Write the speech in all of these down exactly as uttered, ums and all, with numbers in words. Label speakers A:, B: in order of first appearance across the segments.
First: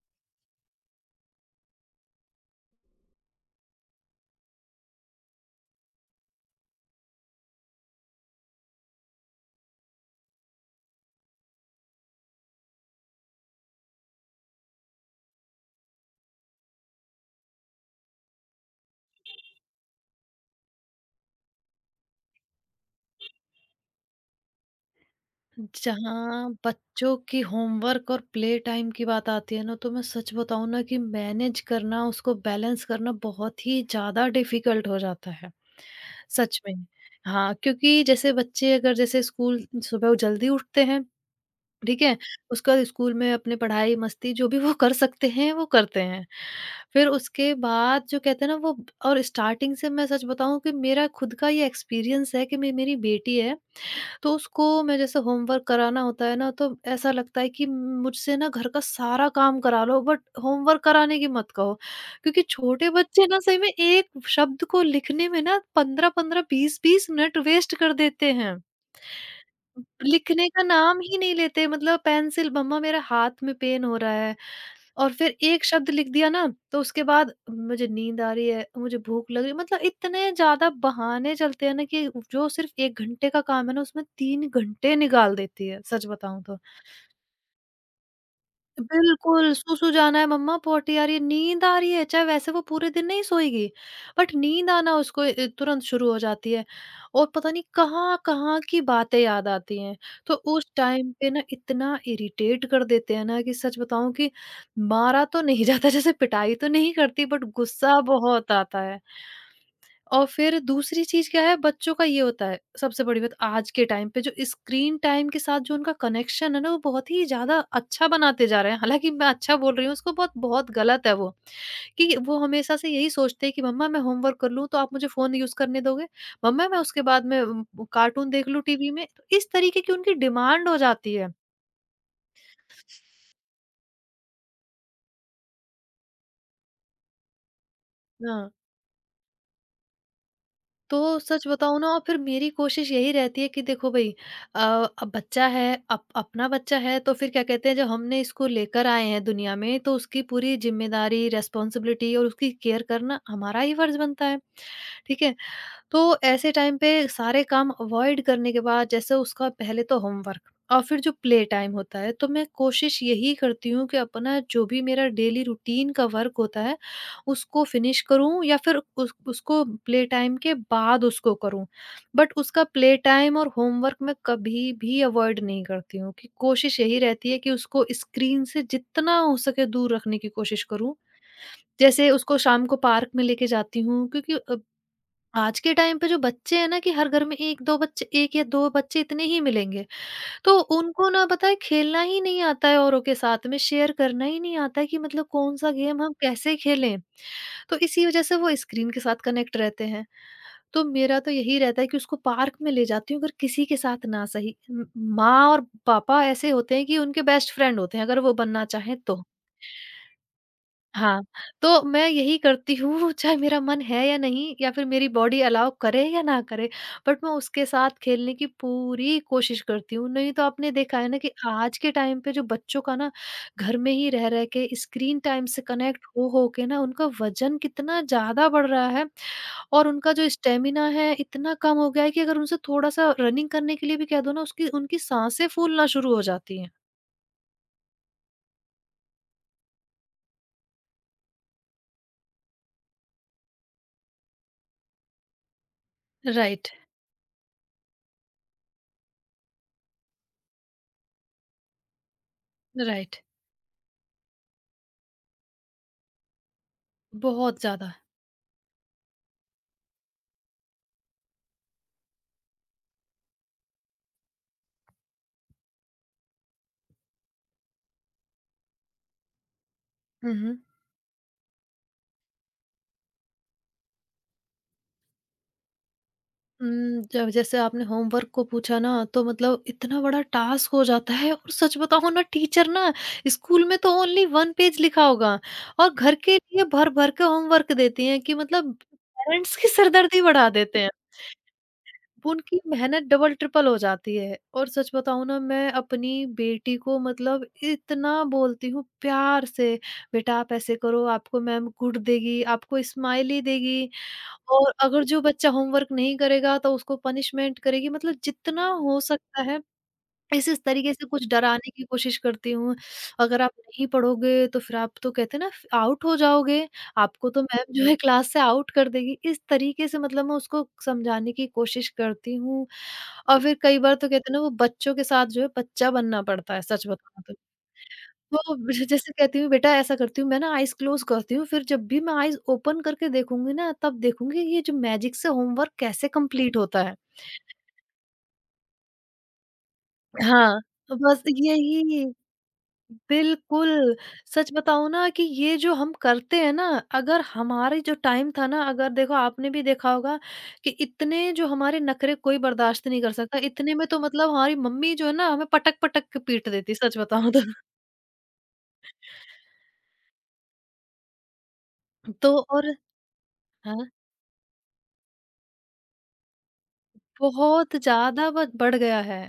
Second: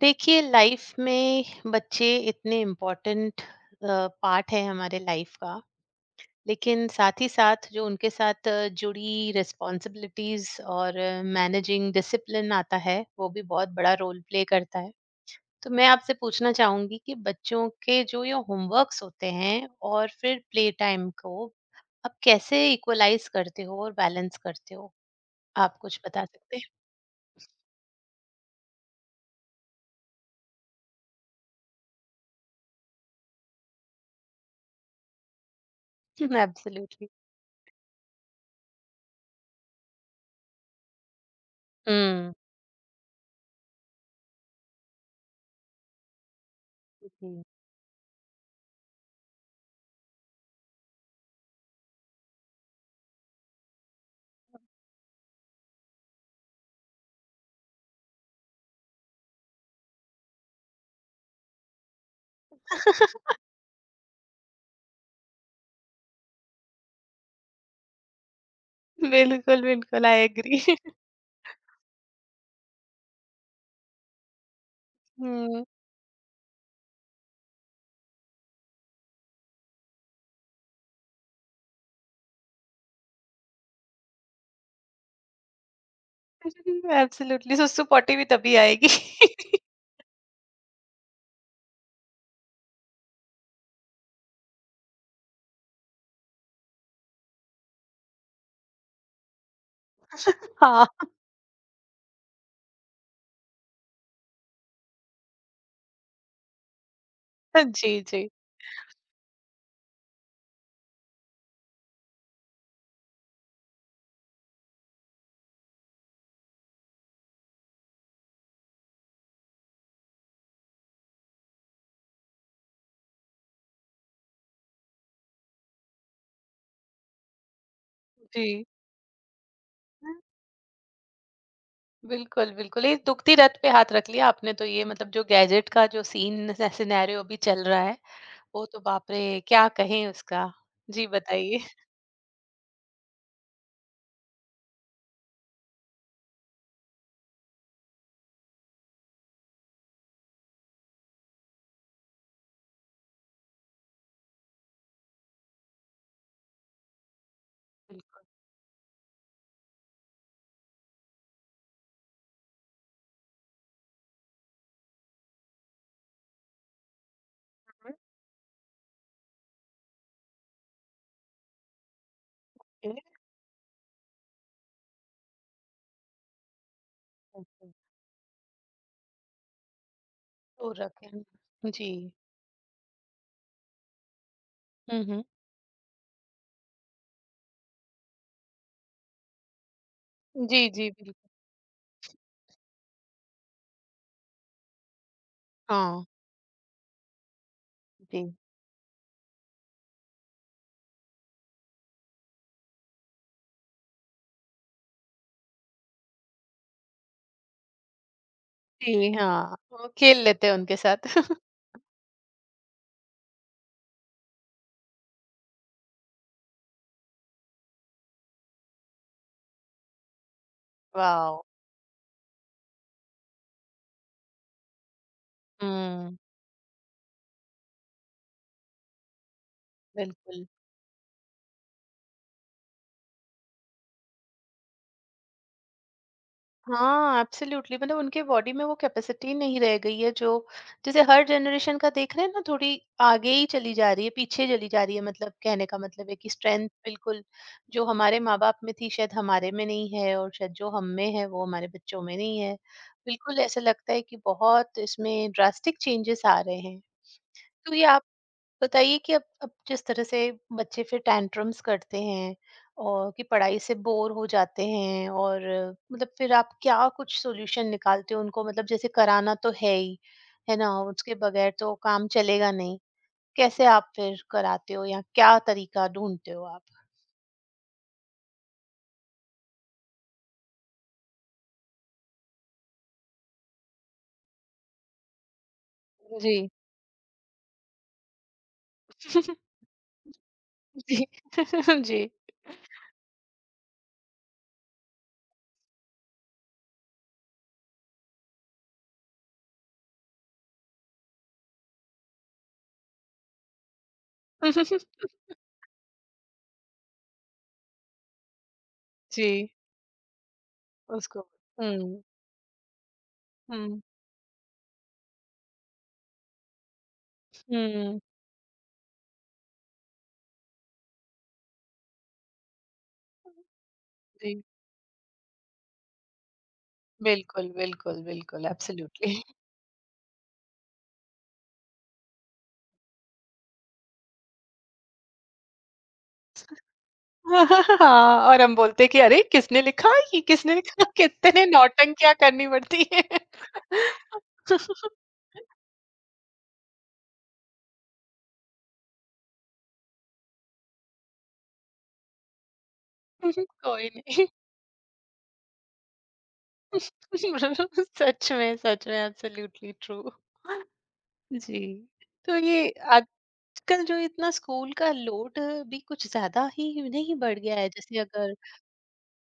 A: देखिए लाइफ में बच्चे इतने इम्पोर्टेंट पार्ट है हमारे लाइफ का, लेकिन साथ ही साथ जो उनके साथ अ, जुड़ी रिस्पॉन्सिबिलिटीज और मैनेजिंग डिसिप्लिन आता है, वो भी बहुत बड़ा रोल प्ले करता है। तो मैं आपसे पूछना चाहूंगी कि बच्चों के जो ये होमवर्क्स होते हैं और फिर प्ले टाइम को आप कैसे इक्वलाइज करते हो और बैलेंस करते हो? आप कुछ बता
B: जहाँ
A: सकते
B: बच्चों की होमवर्क और प्ले टाइम की बात आती है ना, तो मैं सच बताऊँ ना कि मैनेज करना, उसको बैलेंस करना बहुत ही ज़्यादा डिफिकल्ट हो जाता है।
A: हैं?
B: सच में।
A: एब्सोल्युटली।
B: हाँ, क्योंकि जैसे बच्चे, अगर जैसे स्कूल सुबह वो जल्दी उठते हैं, ठीक है?
A: हम्म।
B: उसके बाद स्कूल में अपने पढ़ाई, मस्ती जो भी वो कर सकते हैं, वो करते हैं। फिर
A: जी।
B: उसके बाद जो कहते हैं ना, वो। और स्टार्टिंग से मैं सच बताऊँ कि मेरा खुद का ये एक्सपीरियंस है कि मे मेरी बेटी है, तो उसको मैं जैसे होमवर्क कराना होता है ना, तो ऐसा लगता है कि मुझसे ना घर का सारा काम करा लो, बट होमवर्क कराने की मत कहो। क्योंकि छोटे बच्चे ना सही में एक शब्द को लिखने में ना पंद्रह पंद्रह, बीस बीस मिनट वेस्ट कर देते हैं।
A: बिल्कुल बिल्कुल, आई
B: लिखने
A: एग्री।
B: का नाम ही नहीं लेते, मतलब पेंसिल, मम्मा मेरा हाथ में पेन हो रहा है, और फिर
A: हुँ।
B: एक शब्द लिख दिया ना, तो उसके बाद मुझे नींद आ रही है, मुझे भूख लग रही है, मतलब इतने ज़्यादा बहाने चलते हैं ना कि जो सिर्फ़ एक घंटे का काम है ना, उसमें तीन घंटे निकाल देती है, सच बताऊँ तो।
A: एब्सोल्युटली, सुसु-पॉटी भी तभी आएगी।
B: बिल्कुल, सो-सो जाना है मम्मा, बहुत ही आ रही है, नींद आ रही है, चाहे वैसे वो पूरे दिन नहीं सोएगी, बट नींद आना उसको ए, तुरंत शुरू हो जाती है और पता नहीं कहाँ-कहाँ की बातें याद आती हैं। तो उस
A: हाँ।
B: टाइम पे ना इतना इरिटेट कर देते हैं ना कि सच बताऊँ कि मारा तो नहीं जाता, जैसे पिटाई तो नहीं करती, बट
A: जी,
B: गुस्सा
A: जी,
B: बहुत आता है। और फिर दूसरी चीज़ क्या है, बच्चों का ये होता है, सबसे बड़ी बात आज के टाइम पे जो स्क्रीन टाइम के साथ जो उनका कनेक्शन है ना, वो बहुत ही ज़्यादा अच्छा बनाते जा रहे हैं। हालाँकि मैं अच्छा बोल रही हूँ, उसको बहुत बहुत गलत है वो, कि वो हमेशा से यही सोचते हैं कि मम्मा मैं होमवर्क कर लूँ, तो आप मुझे फ़ोन यूज़ करने दोगे? मम्मा मैं उसके बाद में उम, कार्टून देख लूँ
A: जी।
B: टीवी में? तो इस तरीके की उनकी डिमांड हो जाती है।
A: बिल्कुल, बिल्कुल, ये दुखती रथ पे हाथ रख लिया आपने। तो ये मतलब जो गैजेट का जो सीन स सिनेरियो अभी चल रहा है,
B: हाँ।
A: वो तो बाप रे! क्या कहें उसका। जी,
B: तो सच
A: बताइए।
B: बताऊँ ना, और फिर मेरी कोशिश यही रहती है कि देखो भई, अ, अब बच्चा है, अप अपना बच्चा है, तो फिर क्या कहते हैं, जब हमने इसको लेकर आए हैं दुनिया में, तो उसकी पूरी ज़िम्मेदारी, रिस्पॉन्सिबिलिटी और उसकी केयर करना हमारा ही फर्ज़ बनता है। ठीक है? तो ऐसे टाइम पे सारे काम
A: बिल्कुल।
B: अवॉइड करने के बाद जैसे उसका पहले तो होमवर्क, और फिर जो प्ले टाइम होता है, तो मैं कोशिश यही करती हूँ कि अपना जो भी मेरा डेली रूटीन का वर्क होता है, उसको फिनिश करूँ या फिर उस, उसको प्ले टाइम के बाद उसको करूँ। बट उसका प्ले
A: हम्म।
B: टाइम और होमवर्क मैं कभी भी अवॉइड नहीं करती हूँ, कि कोशिश यही रहती है कि उसको स्क्रीन से जितना हो सके दूर रखने की कोशिश
A: तो
B: करूँ।
A: रखें। जी।
B: जैसे उसको शाम को पार्क में लेके जाती हूँ, क्योंकि
A: हुँ, हुँ।
B: आज के टाइम पे जो बच्चे हैं ना, कि हर घर में एक दो बच्चे, एक या दो बच्चे इतने ही मिलेंगे। तो
A: जी, जी,
B: उनको ना
A: बिल्कुल।
B: पता है, खेलना ही नहीं आता है औरों के साथ में, शेयर करना ही नहीं आता है कि मतलब कौन-सा गेम
A: हाँ।
B: हम कैसे खेलें। तो इसी वज़ह
A: जी।
B: से वो स्क्रीन के साथ कनेक्ट रहते हैं। तो मेरा तो यही रहता है कि उसको पार्क में ले जाती हूँ, अगर किसी के साथ ना सही। म माँ और पापा ऐसे होते हैं कि उनके बेस्ट फ्रेंड होते हैं, अगर वो बनना चाहें
A: जी,
B: तो।
A: हाँ, वो खेल लेते हैं उनके साथ।
B: हाँ, तो मैं यही करती हूँ चाहे मेरा मन है या नहीं, या फिर मेरी बॉडी अलाउ करे या ना करे, बट मैं उसके साथ खेलने की पूरी कोशिश करती हूँ। नहीं तो आपने देखा है ना कि
A: वाओ!
B: आज के टाइम पे जो बच्चों का ना घर में ही रह-रह के स्क्रीन टाइम से कनेक्ट
A: हुँ,
B: हो हो के ना उनका वज़न कितना ज़्यादा बढ़ रहा है, और उनका जो
A: बिल्कुल।
B: स्टैमिना है इतना कम हो गया है कि अगर उनसे थोड़ा-सा रनिंग करने के लिए भी कह दो ना, उसकी उनकी साँसें फूलना शुरू हो जाती हैं।
A: हाँ एब्सोल्युटली, मतलब उनके बॉडी में वो कैपेसिटी नहीं रह गई है जो, जैसे हर जनरेशन का देख रहे हैं ना, थोड़ी आगे ही चली जा रही है, पीछे चली जा रही है। मतलब कहने का मतलब है कि स्ट्रेंथ
B: राइट,
A: बिल्कुल जो हमारे माँ बाप में थी शायद हमारे में नहीं है, और शायद जो हम में है वो हमारे बच्चों में नहीं है।
B: राइट।
A: बिल्कुल ऐसा लगता है कि बहुत इसमें ड्रास्टिक चेंजेस आ रहे हैं।
B: बहुत
A: तो ये
B: ज़्यादा।
A: आप बताइए कि अब अब जिस तरह से बच्चे फिर टैंट्रम्स करते हैं और कि पढ़ाई से बोर हो जाते हैं, और मतलब फिर आप क्या कुछ सॉल्यूशन निकालते हो उनको? मतलब जैसे कराना तो है ही,
B: हुँ,
A: है
B: हुँ।
A: ना, उसके बगैर तो काम चलेगा नहीं। कैसे आप फिर कराते हो या क्या तरीका ढूंढते हो आप?
B: उम, जब जैसे आपने होमवर्क को पूछा ना, तो मतलब इतना बड़ा टास्क हो जाता है, और सच बताऊँ ना, टीचर ना स्कूल में तो ओनली एक पेज लिखा होगा, और घर
A: जी।
B: के लिए भर-भर के होमवर्क देती हैं कि मतलब पेरेंट्स की सिरदर्दी बढ़ा देते हैं।
A: जी। जी।
B: उनकी मेहनत डबल ट्रिपल हो जाती है, और सच बताऊँ ना, मैं अपनी बेटी को मतलब इतना बोलती हूँ प्यार से, "बेटा आप ऐसे करो, आपको मैम गुड देगी, आपको स्माइली देगी।" और अगर जो बच्चा होमवर्क नहीं करेगा तो उसको पनिशमेंट करेगी, मतलब जितना हो सकता
A: जी।
B: है इस इस तरीके से
A: उसको।
B: कुछ डराने की
A: हम्म।
B: कोशिश करती हूँ। अगर आप
A: हम्म।
B: नहीं पढ़ोगे, तो फिर आप तो कहते हैं ना, फ आउट हो जाओगे, आपको तो मैम जो है
A: हम्म।
B: क्लास से आउट कर देगी। इस तरीके से मतलब मैं उसको समझाने की कोशिश करती हूँ, और फिर कई बार तो कहते हैं ना,
A: जी।
B: वो बच्चों के साथ जो है बच्चा बनना पड़ता है, सच बताऊँ तो।
A: बिल्कुल बिल्कुल बिल्कुल,
B: तो ज- जैसे
A: एब्सोल्युटली।
B: कहती हूँ, बेटा ऐसा करती हूँ मैं ना आईज़ क्लोज़ करती हूँ, फिर जब भी मैं आईज़ ओपन करके देखूँगी ना, तब देखूँगी ये जो मैजिक से होमवर्क कैसे कंप्लीट होता है।
A: हाँ, और हम बोलते हैं कि अरे! किसने लिखा, ये किसने
B: हाँ,
A: लिखा?
B: बस
A: कितने
B: यही।
A: नौटंकियाँ करनी पड़ती है।
B: बिल्कुल, सच बताऊँ ना कि ये जो हम करते हैं ना, अगर हमारे जो टाइम था ना, अगर देखो आपने भी देखा होगा कि इतने जो हमारे नखरे कोई बर्दाश्त नहीं कर सकता, इतने में
A: कोई
B: तो
A: नहीं।
B: मतलब हमारी मम्मी जो है ना, हमें पटक-पटक के पीट देती, सच बताऊँ तो।
A: सच में, सच में, एब्सोल्युटली ट्रू। जी। तो
B: तो
A: ये
B: और
A: आजकल
B: हाँ,
A: जो इतना स्कूल का लोड भी कुछ ज़्यादा ही नहीं बढ़ गया है?
B: बहुत
A: जैसे
B: ज़्यादा
A: अगर
B: ब बढ़ गया है।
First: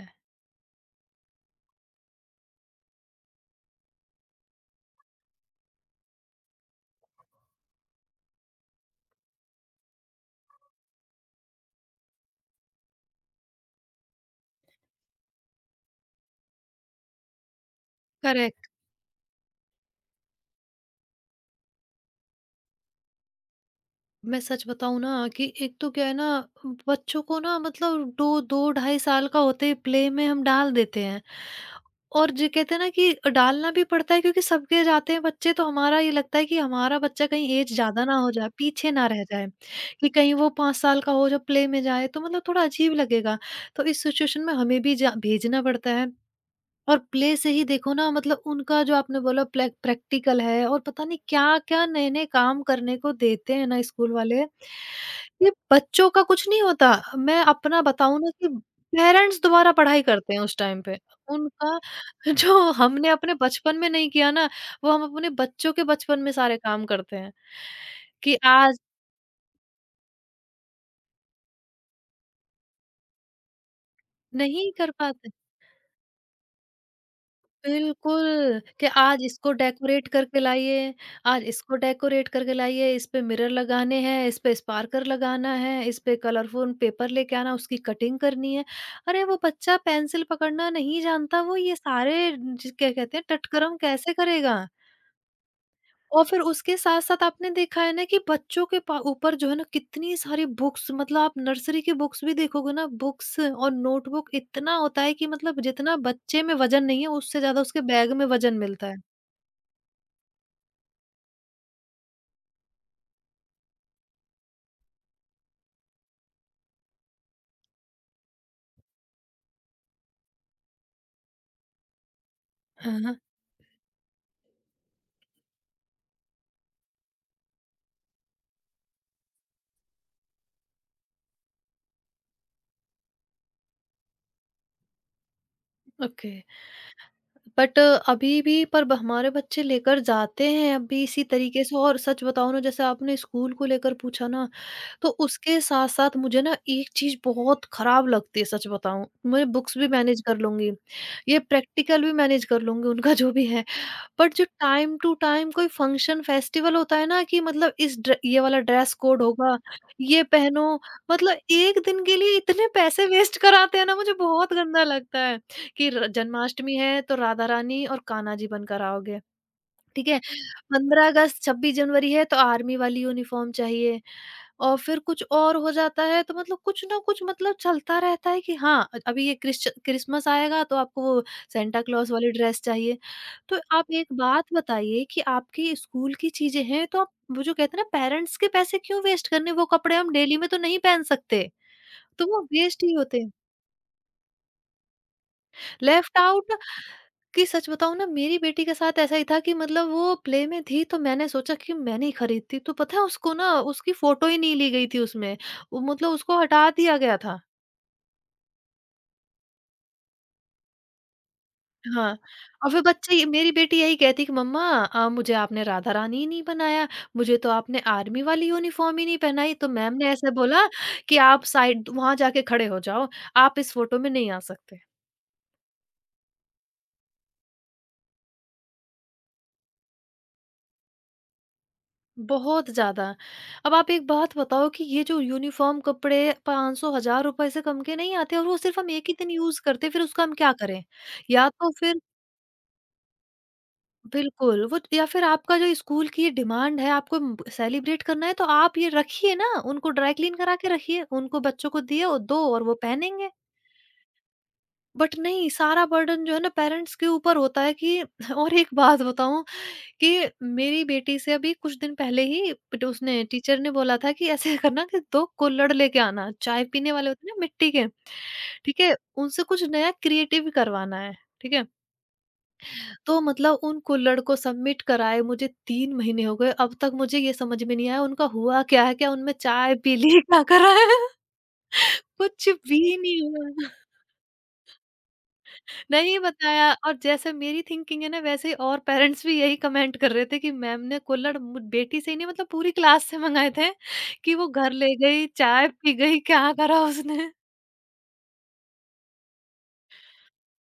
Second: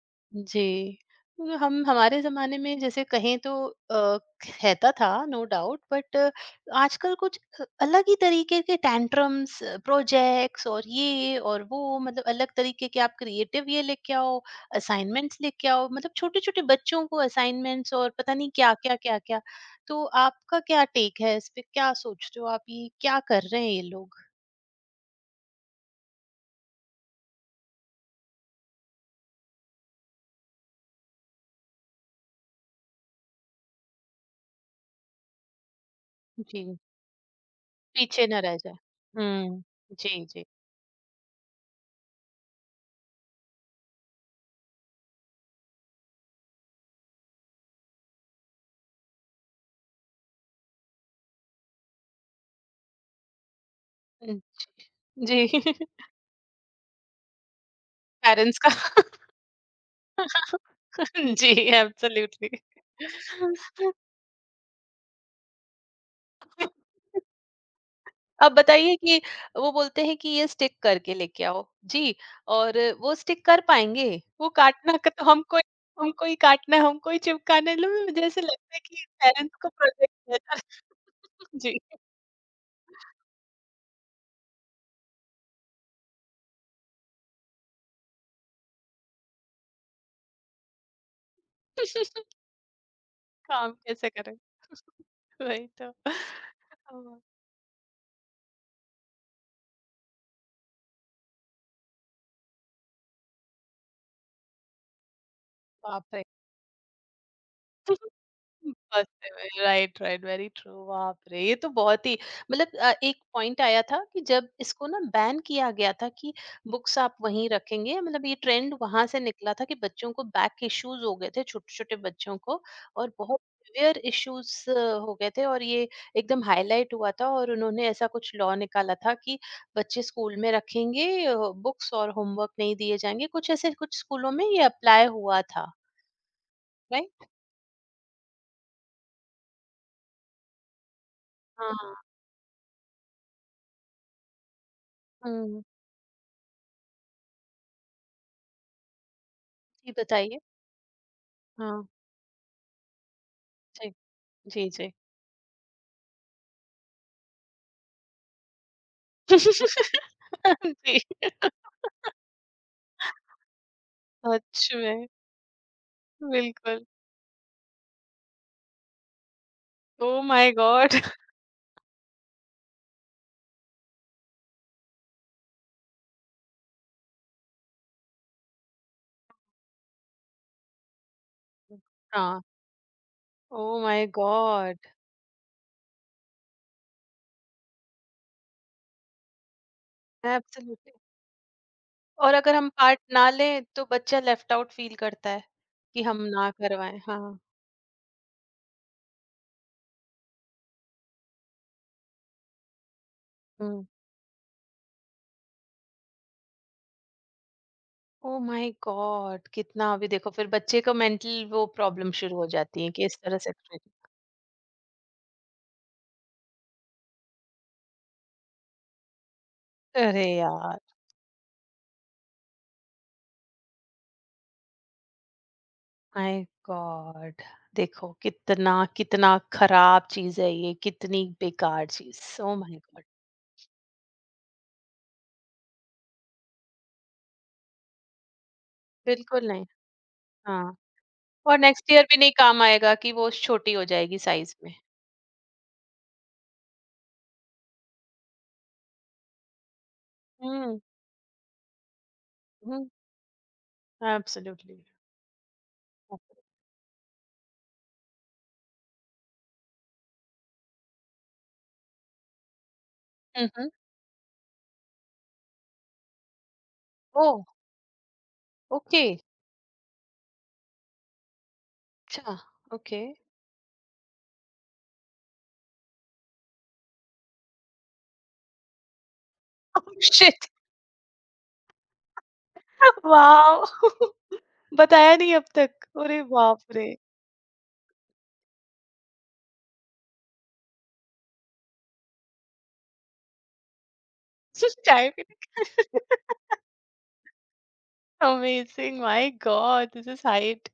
A: जी। तो हम हमारे ज़माने में जैसे कहें तो अ, रहता था नो डाउट, बट आजकल कुछ अ, अलग ही तरीके के टैंट्रम्स, प्रोजेक्ट्स और ये और वो, मतलब अलग तरीके के आप क्रिएटिव ये लेके आओ, असाइनमेंट्स लेके आओ। मतलब छोटे-छोटे बच्चों को असाइनमेंट्स, और पता नहीं
B: करेक्ट।
A: क्या-क्या, क्या-क्या। तो आपका क्या टेक है इस पे? क्या सोचते हो आप ये क्या कर रहे हैं ये लोग?
B: मैं सच बताऊं ना कि एक तो क्या है ना, बच्चों को ना मतलब दो दो ढाई साल का होते ही प्ले में हम डाल देते हैं, और जो कहते हैं ना कि डालना भी पड़ता है, क्योंकि सबके जाते हैं बच्चे, तो हमारा ये लगता है कि
A: जी,
B: हमारा बच्चा कहीं एज ज्यादा ना
A: पीछे
B: हो
A: ना
B: जाए,
A: रह जाए।
B: पीछे ना रह जाए,
A: हुँ।
B: कि
A: जी,
B: कहीं
A: जी।
B: वो पाँच साल का हो जब प्ले में जाए, तो मतलब थोड़ा अजीब लगेगा। तो इस सिचुएशन में हमें भी जा- भेजना पड़ता है, और प्ले से ही देखो ना, मतलब उनका जो आपने बोला, प्ले प्रैक्टिकल है, और पता नहीं क्या-क्या नए-नए काम करने को देते हैं ना स्कूल
A: हुँ,
B: वाले, ये
A: जी।
B: बच्चों का कुछ नहीं होता। मैं अपना बताऊँ ना कि
A: पेरेंट्स का।
B: पेरेंट्स दोबारा पढ़ाई करते हैं उस टाइम पे।
A: जी,
B: उनका
A: एब्सोल्युटली।
B: जो हमने अपने बचपन में नहीं किया ना, वो हम अपने बच्चों के बचपन में सारे काम करते हैं, कि
A: अब
B: आज
A: बताइए कि वो बोलते हैं कि ये स्टिक करके लेके आओ। जी, और वो स्टिक कर पाएँगे? वो
B: नहीं कर
A: काटना का तो
B: पाते।
A: हमको ही, हमको ही काटना है, हमको ही चिपकाना है। मतलब मुझे ऐसे
B: बिल्कुल,
A: लगता है
B: कि
A: कि
B: आज इसको
A: पेरेंट्स को
B: डेकोरेट
A: प्रोजेक्ट दिया
B: करके
A: जा
B: लाइए,
A: रहा है।
B: आज इसको
A: जी।
B: डेकोरेट करके लाइए, इस पे मिरर लगाने हैं, इस पे स्पार्कल लगाना है, इस पे कलरफुल पेपर लेके आना, उसकी कटिंग करनी है। अरे वो बच्चा पेंसिल पकड़ना नहीं जानता, वो ये सारे जिस क्या कहते हैं
A: काम
B: टटकरम
A: कैसे
B: कैसे
A: करें?
B: करेगा?
A: वही तो।
B: और फिर उसके
A: हाँ,
B: साथ-साथ आपने देखा है ना कि बच्चों के पा ऊपर जो है ना, कितनी सारी बुक्स, मतलब आप नर्सरी की बुक्स भी देखोगे ना, बुक्स और नोटबुक इतना होता है कि मतलब जितना
A: बाप रे!
B: बच्चे में वज़न नहीं है, उससे ज़्यादा उसके बैग में वज़न मिलता है।
A: बस में, राइट राइट, वेरी ट्रू। बाप रे, ये तो बहुत ही, मतलब अ, एक पॉइंट आया था कि जब इसको ना बैन किया गया था कि बुक्स आप वहीं रखेंगे। मतलब ये ट्रेंड वहां से निकला था कि बच्चों को बैक इश्यूज हो गए थे, छोटे छोटे बच्चों को
B: हाँ,
A: और
B: हाँ।
A: बहुत सिवियर इश्यूज हो गए थे, और ये एकदम हाईलाइट हुआ था, और उन्होंने ऐसा कुछ लॉ निकाला था कि बच्चे स्कूल में रखेंगे बुक्स और होमवर्क नहीं दिए जाएंगे। कुछ ऐसे कुछ स्कूलों में ये अप्लाई हुआ था।
B: ओके।
A: राइट।
B: बट अभी भी पर ब- हमारे बच्चे लेकर जाते हैं अब भी इसी तरीके से, और
A: हाँ।
B: सच बताओ ना, जैसे आपने स्कूल को लेकर पूछा ना, तो उसके
A: हम्म।
B: साथ साथ मुझे ना एक चीज बहुत खराब लगती है, सच बताऊं। मैं बुक्स भी
A: जी,
B: मैनेज कर
A: बताइए।
B: लूंगी, ये
A: हाँ,
B: प्रैक्टिकल भी मैनेज कर लूंगी, उनका जो भी है,
A: जी,
B: बट जो
A: जी, जी।
B: टाइम टू टाइम कोई फंक्शन फेस्टिवल होता है ना, कि मतलब इस ड्रे- ये वाला ड्रेस कोड होगा, ये पहनो,
A: जी,
B: मतलब एक दिन के लिए इतने पैसे वेस्ट कराते हैं ना, मुझे बहुत
A: सच
B: गंदा
A: में,
B: लगता है कि र- जन्माष्टमी
A: बिल्कुल।
B: है तो राधा रानी और कान्हा जी बनकर आओगे, ठीक है,
A: ओह माय गॉड!
B: पंद्रह अगस्त, छब्बीस जनवरी है तो आर्मी वाली यूनिफॉर्म चाहिए, और फिर कुछ और हो जाता है, तो मतलब कुछ ना कुछ मतलब चलता रहता है, कि हाँ, अ- अभी ये क्रिश्च- क्रिसमस आएगा तो आपको वो सेंटा क्लॉज वाली
A: हाँ,
B: ड्रेस चाहिए। तो
A: ओह
B: आप
A: माय
B: एक बात
A: गॉड!
B: बताइए, कि आपके स्कूल की चीजें हैं तो आप वो जो कहते हैं ना, पेरेंट्स के पैसे क्यों वेस्ट करने, वो कपड़े हम डेली में तो नहीं
A: एब्सोल्युटली।
B: पहन सकते, तो
A: और
B: वो
A: अगर हम
B: वेस्ट ही
A: पार्ट
B: होते
A: ना
B: हैं।
A: लें, तो बच्चा लेफ्ट आउट फ़ील करता है, कि
B: लेफ्ट
A: हम ना
B: आउट।
A: करवाएँ, हाँ,
B: कि सच बताऊं ना, मेरी बेटी के साथ ऐसा ही था कि मतलब वो प्ले में थी, तो मैंने सोचा कि मैं नहीं खरीदती, तो पता है उसको ना,
A: हुँ।
B: उसकी फोटो ही नहीं ली गई थी उसमें, वो मतलब उसको हटा दिया गया था।
A: Oh my god! कितना, अभी देखो फिर बच्चे को मेंटल वो प्रॉब्लम
B: हाँ,
A: शुरू हो
B: और फिर
A: जाती है कि
B: बच्चे
A: इस
B: ये
A: तरह
B: मेरी
A: से
B: बेटी
A: ट्रीट।
B: यही कहती कि मम्मा अ, मुझे आपने राधा रानी ही नहीं बनाया, मुझे तो आपने आर्मी वाली यूनिफ़ॉर्म ही नहीं पहनाई, तो मैम ने
A: अरे
B: ऐसे बोला
A: यार!
B: कि आप साइड वहाँ जाके खड़े हो जाओ, आप इस फ़ोटो में नहीं आ सकते।
A: माय गॉड, देखो कितना कितना खराब चीज है ये, कितनी बेकार चीज, ओ
B: बहुत
A: माय गॉड।
B: ज़्यादा। अब आप एक बात बताओ कि ये जो यूनिफ़ॉर्म कपड़े 500 हज़ार रुपए से कम के नहीं आते, और वो सिर्फ़ हम एक ही दिन
A: बिल्कुल
B: यूज़
A: नहीं।
B: करते हैं, फिर उसका हम क्या
A: हाँ।
B: करें? या
A: और
B: तो
A: नेक्स्ट
B: फिर
A: ईयर भी नहीं काम आएगा कि वो छोटी हो जाएगी साइज
B: बिल्कुल,
A: में।
B: वो या फिर आपका जो स्कूल की ये डिमांड है, आपको उम, सेलिब्रेट करना है, तो आप ये रखिए ना, उनको ड्राई क्लीन करा के
A: हम्म।
B: रखिए, उनको बच्चों को दिए और दो, और वो
A: हम्म।
B: पहनेंगे।
A: एब्सोल्युटली।
B: बट नहीं, सारा बर्डन जो है ना, पेरेंट्स के ऊपर होता है कि और एक बात बताऊँ कि मेरी बेटी से अभी कुछ दिन पहले ही, बट उसने टीचर
A: हम्म।
B: ने बोला था कि ऐसे करना कि दो कुल्हड़ लेके आना, चाय पीने वाले
A: ओ।
B: होते हैं ना, मिट्टी के, ठीक है?
A: ओके।
B: उनसे कुछ नया क्रिएटिव करवाना है, ठीक है?
A: अच्छा। ओके।
B: तो मतलब उन कुल्हड़ को सबमिट कराए मुझे तीन महीने हो गए, अब तक मुझे ये समझ में नहीं आया उनका हुआ क्या है। क्या उनमें चाय पी ली? क्या
A: शिट।
B: करा है? कुछ भी नहीं
A: वाओ।
B: हुआ।
A: बताया नहीं अब तक,
B: नहीं
A: अरे
B: बताया,
A: बाप रे।
B: और जैसे मेरी थिंकिंग है ना, वैसे ही और पेरेंट्स भी यही कमेंट कर रहे थे कि मैम ने कुल्हड़ मु बेटी से ही नहीं, मतलब पूरी क्लास से मँगाए थे, कि वो घर ले
A: टाइम ही
B: गई, चाय पी
A: नहीं।
B: गई, क्या करा उसने?
A: Amazing, my god, this is height.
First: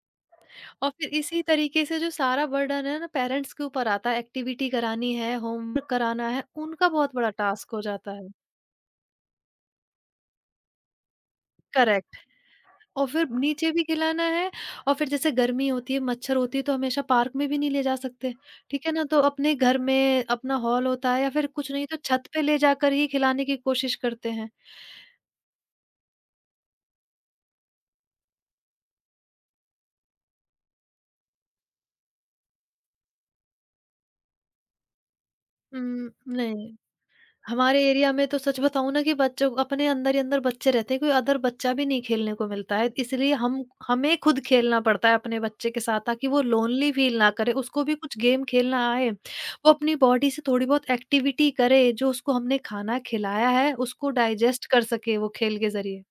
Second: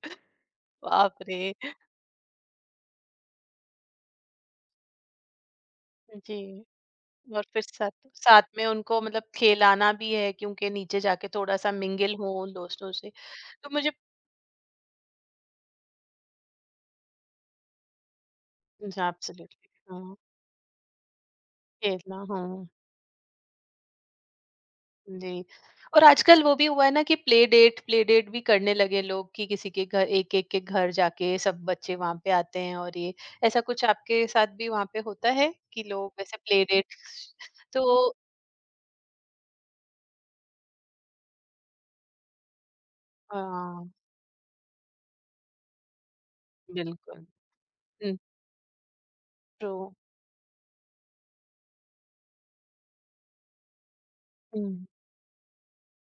B: और फिर
A: बाप
B: इसी
A: रे।
B: तरीके से जो सारा बर्डन है ना, पेरेंट्स के ऊपर आता है, एक्टिविटी करानी है, होमवर्क कराना
A: जी।
B: है, उनका बहुत बड़ा
A: और फिर
B: टास्क हो
A: साथ
B: जाता है।
A: साथ में उनको मतलब खिलाना भी है, क्योंकि नीचे जाके थोड़ा-सा मिंगल
B: करेक्ट।
A: हो उन दोस्तों
B: और
A: से।
B: फिर
A: तो
B: नीचे भी
A: मुझे
B: खिलाना है, और फिर जैसे गर्मी होती है, मच्छर होती है, तो हमेशा पार्क में भी नहीं ले जा सकते, ठीक है ना? तो अपने
A: एब्सोल्युटली।
B: घर
A: हाँ,
B: में अपना हॉल होता है, या फिर कुछ नहीं तो
A: खेलना
B: छत पे ले
A: हाँ,
B: जाकर ही खिलाने की कोशिश करते हैं।
A: जी। और आजकल वो भी हुआ है ना कि प्ले डेट, प्ले डेट भी करने लगे लोग कि किसी के घर, एक-एक के घर जाके सब बच्चे वहाँ पे आते हैं, और ये ऐसा कुछ आपके साथ भी वहाँ पे होता है कि
B: उम,
A: लोग वैसे प्ले
B: नहीं।
A: डेट?
B: हमारे
A: तो
B: एरिया में तो सच बताऊँ ना, कि बच्चों अपने अंदर ही अंदर बच्चे रहते हैं, कोई अदर बच्चा भी नहीं खेलने को मिलता है। इसलिए हम
A: हाँ,
B: हमें खुद खेलना पड़ता है अपने बच्चे के साथ, ताकि वो लोनली फ़ील
A: बिल्कुल।
B: ना करे, उसको भी
A: हुँ,
B: कुछ गेम खेलना आए, वो
A: ट्रू।
B: अपनी बॉडी से थोड़ी बहुत एक्टिविटी करे, जो उसको हमने खाना खिलाया है, उसको डाइजेस्ट कर
A: हुँ।
B: सके वो खेल के ज़रिए।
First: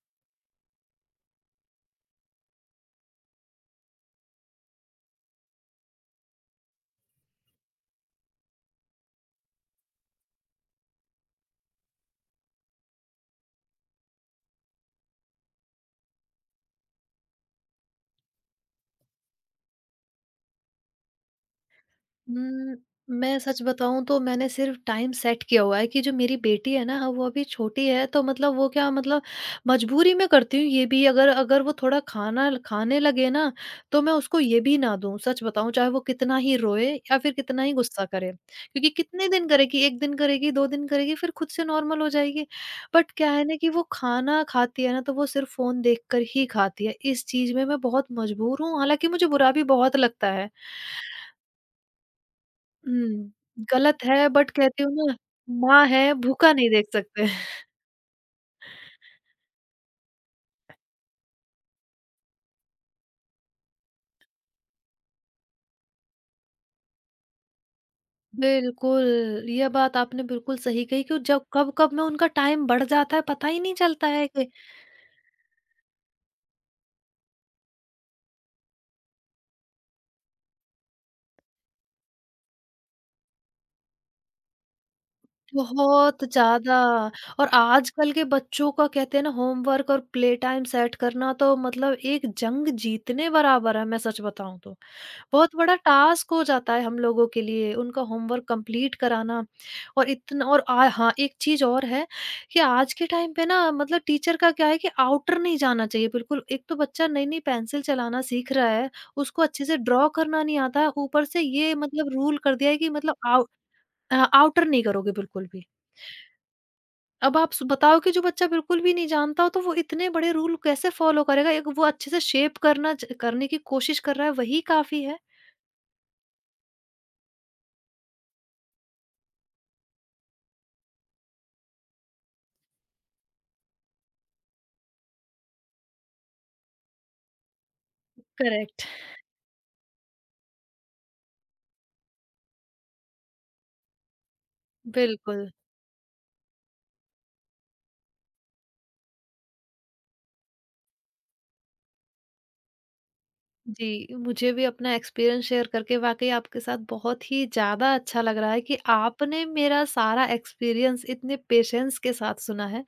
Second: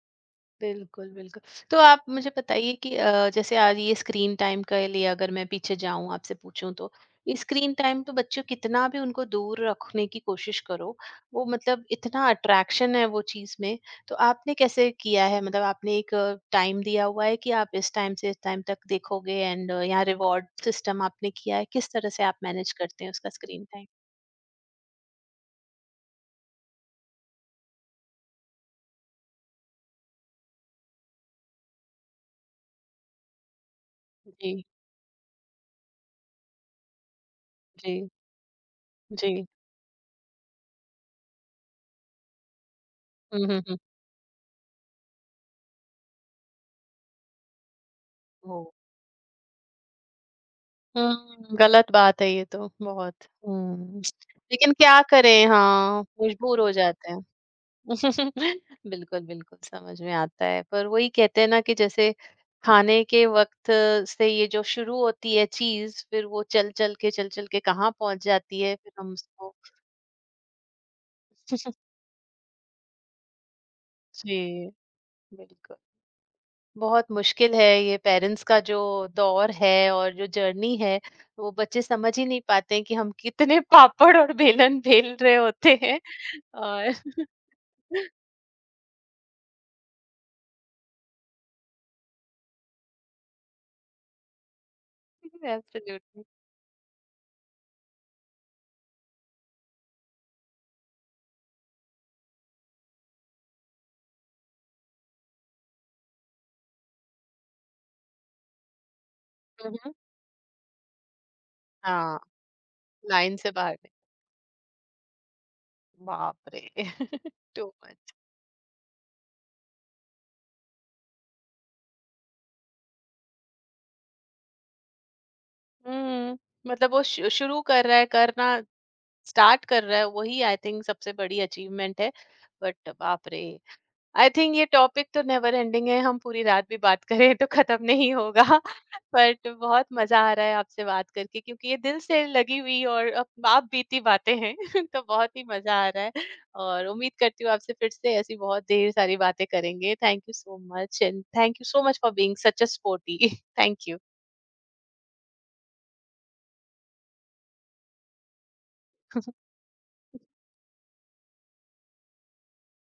A: बिल्कुल, बिल्कुल। तो आप मुझे बताइए कि अ, जैसे आज ये स्क्रीन टाइम के लिए अगर मैं पीछे जाऊँ आपसे पूछूँ तो, स्क्रीन टाइम तो बच्चों, कितना भी उनको दूर रखने की कोशिश करो, वो मतलब इतना अट्रैक्शन है वो चीज़ में, तो आपने कैसे किया है? मतलब आपने एक टाइम दिया हुआ है कि आप इस टाइम से इस टाइम तक देखोगे, एंड यहाँ रिवॉर्ड सिस्टम आपने किया है, किस तरह से आप मैनेज
B: उम,
A: करते हैं उसका
B: मैं सच
A: स्क्रीन टाइम?
B: बताऊँ तो मैंने सिर्फ़ टाइम सेट किया हुआ है कि जो मेरी बेटी है ना, हाँ, वो अभी छोटी है, तो मतलब वो क्या, मतलब मजबूरी में करती हूँ ये भी। अगर अगर वो थोड़ा खाना खाने लगे ना, तो मैं उसको ये
A: जी,
B: भी ना दूँ, सच बताऊँ, चाहे वो कितना ही रोए या फिर कितना ही गुस्सा
A: जी,
B: करे। क्योंकि कितने
A: जी।
B: दिन करेगी, एक दिन करेगी, दो दिन करेगी, फिर खुद से नॉर्मल हो जाएगी। बट क्या है
A: हुँ,
B: ना,
A: हुँ,
B: कि
A: हुँ।
B: वो खाना खाती है ना, तो वो सिर्फ़ फ़ोन देखकर ही खाती है। इस चीज़ में मैं बहुत मजबूर
A: ओह!
B: हूँ, हालाँकि मुझे बुरा भी बहुत लगता है।
A: हुँ, गलत बात है ये तो बहुत।
B: हुँ,
A: हुँ,
B: गलत है, बट
A: लेकिन
B: कहती हूँ
A: क्या
B: ना,
A: करें?
B: माँ
A: हाँ,
B: है, भूखा
A: मजबूर हो
B: नहीं देख
A: जाते हैं।
B: सकते।
A: बिल्कुल, बिल्कुल, समझ में आता है। पर वही कहते हैं ना कि जैसे खाने के वक़्त से ये जो शुरू होती है चीज़, फिर वो चल-चल के, चल-चल के कहाँ पहुँच जाती है, फिर
B: बिल्कुल,
A: हम उसको
B: ये बात आपने बिल्कुल सही कही कि जब कब-कब में उनका टाइम बढ़ जाता है, पता ही नहीं चलता है
A: जी,
B: कि
A: बिल्कुल। बहुत मुश्किल है ये पेरेंट्स का जो दौर है और जो जर्नी है, वो बच्चे समझ ही नहीं पाते हैं कि हम कितने पापड़ और बेलन बेल रहे होते हैं
B: बहुत ज़्यादा।
A: और
B: और आजकल के बच्चों का कहते हैं ना, होमवर्क और प्ले टाइम सेट करना, तो मतलब एक जंग जीतने बराबर है, मैं सच बताऊं तो। बहुत बड़ा
A: एब्सोल्युटली।
B: टास्क हो जाता है हम लोगों के लिए उनका होमवर्क कंप्लीट कराना। और इतना, और आ, हाँ, एक चीज और है कि आज के टाइम पे ना, मतलब टीचर का क्या है कि आउटर नहीं जाना चाहिए बिल्कुल। एक तो बच्चा नई नई पेंसिल चलाना सीख रहा है, उसको अच्छे से
A: हम्म।
B: ड्रॉ करना नहीं आता है, ऊपर से ये मतलब
A: हाँ,
B: रूल कर दिया है कि मतलब
A: लाइन
B: आउट
A: से बाहर नहीं।
B: आउटर नहीं करोगे बिल्कुल भी।
A: बाप रे।
B: अब आप स
A: टू
B: बताओ कि
A: मच।
B: जो बच्चा बिल्कुल भी नहीं जानता हो, तो वो इतने बड़े रूल कैसे फ़ॉलो करेगा? एक वो अच्छे से शेप करना च करने की कोशिश कर रहा है, वही काफ़ी है।
A: हम्म। मतलब वो शु- शुरू कर रहा है करना, स्टार्ट कर रहा है, वही आई थिंक सबसे बड़ी अचीवमेंट है। बट बाप रे, आई थिंक ये टॉपिक तो नेवर एंडिंग है, हम पूरी रात भी बात करें तो खत्म नहीं होगा।
B: करेक्ट।
A: बट बहुत मज़ा आ रहा है आपसे बात करके, क्योंकि ये दिल से लगी हुई और अप आप बीती बातें हैं। तो बहुत ही
B: बिल्कुल।
A: मज़ा आ रहा है, और उम्मीद करती हूँ आपसे फिर से ऐसी बहुत ढेर सारी बातें करेंगे। Thank you so much, and thank you so much for being such a sporty. Thank you.
B: जी, मुझे भी अपना एक्सपीरियंस शेयर करके वाक़ई आपके साथ बहुत ही ज़्यादा अच्छा लग रहा है कि आपने मेरा सारा एक्सपीरियंस इतने पेशेंस के साथ सुना है।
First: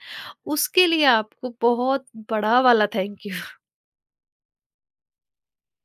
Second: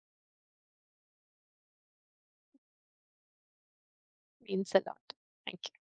B: उसके लिए आपको बहुत बड़ा वाला thank you.
A: Means a lot. Thank you.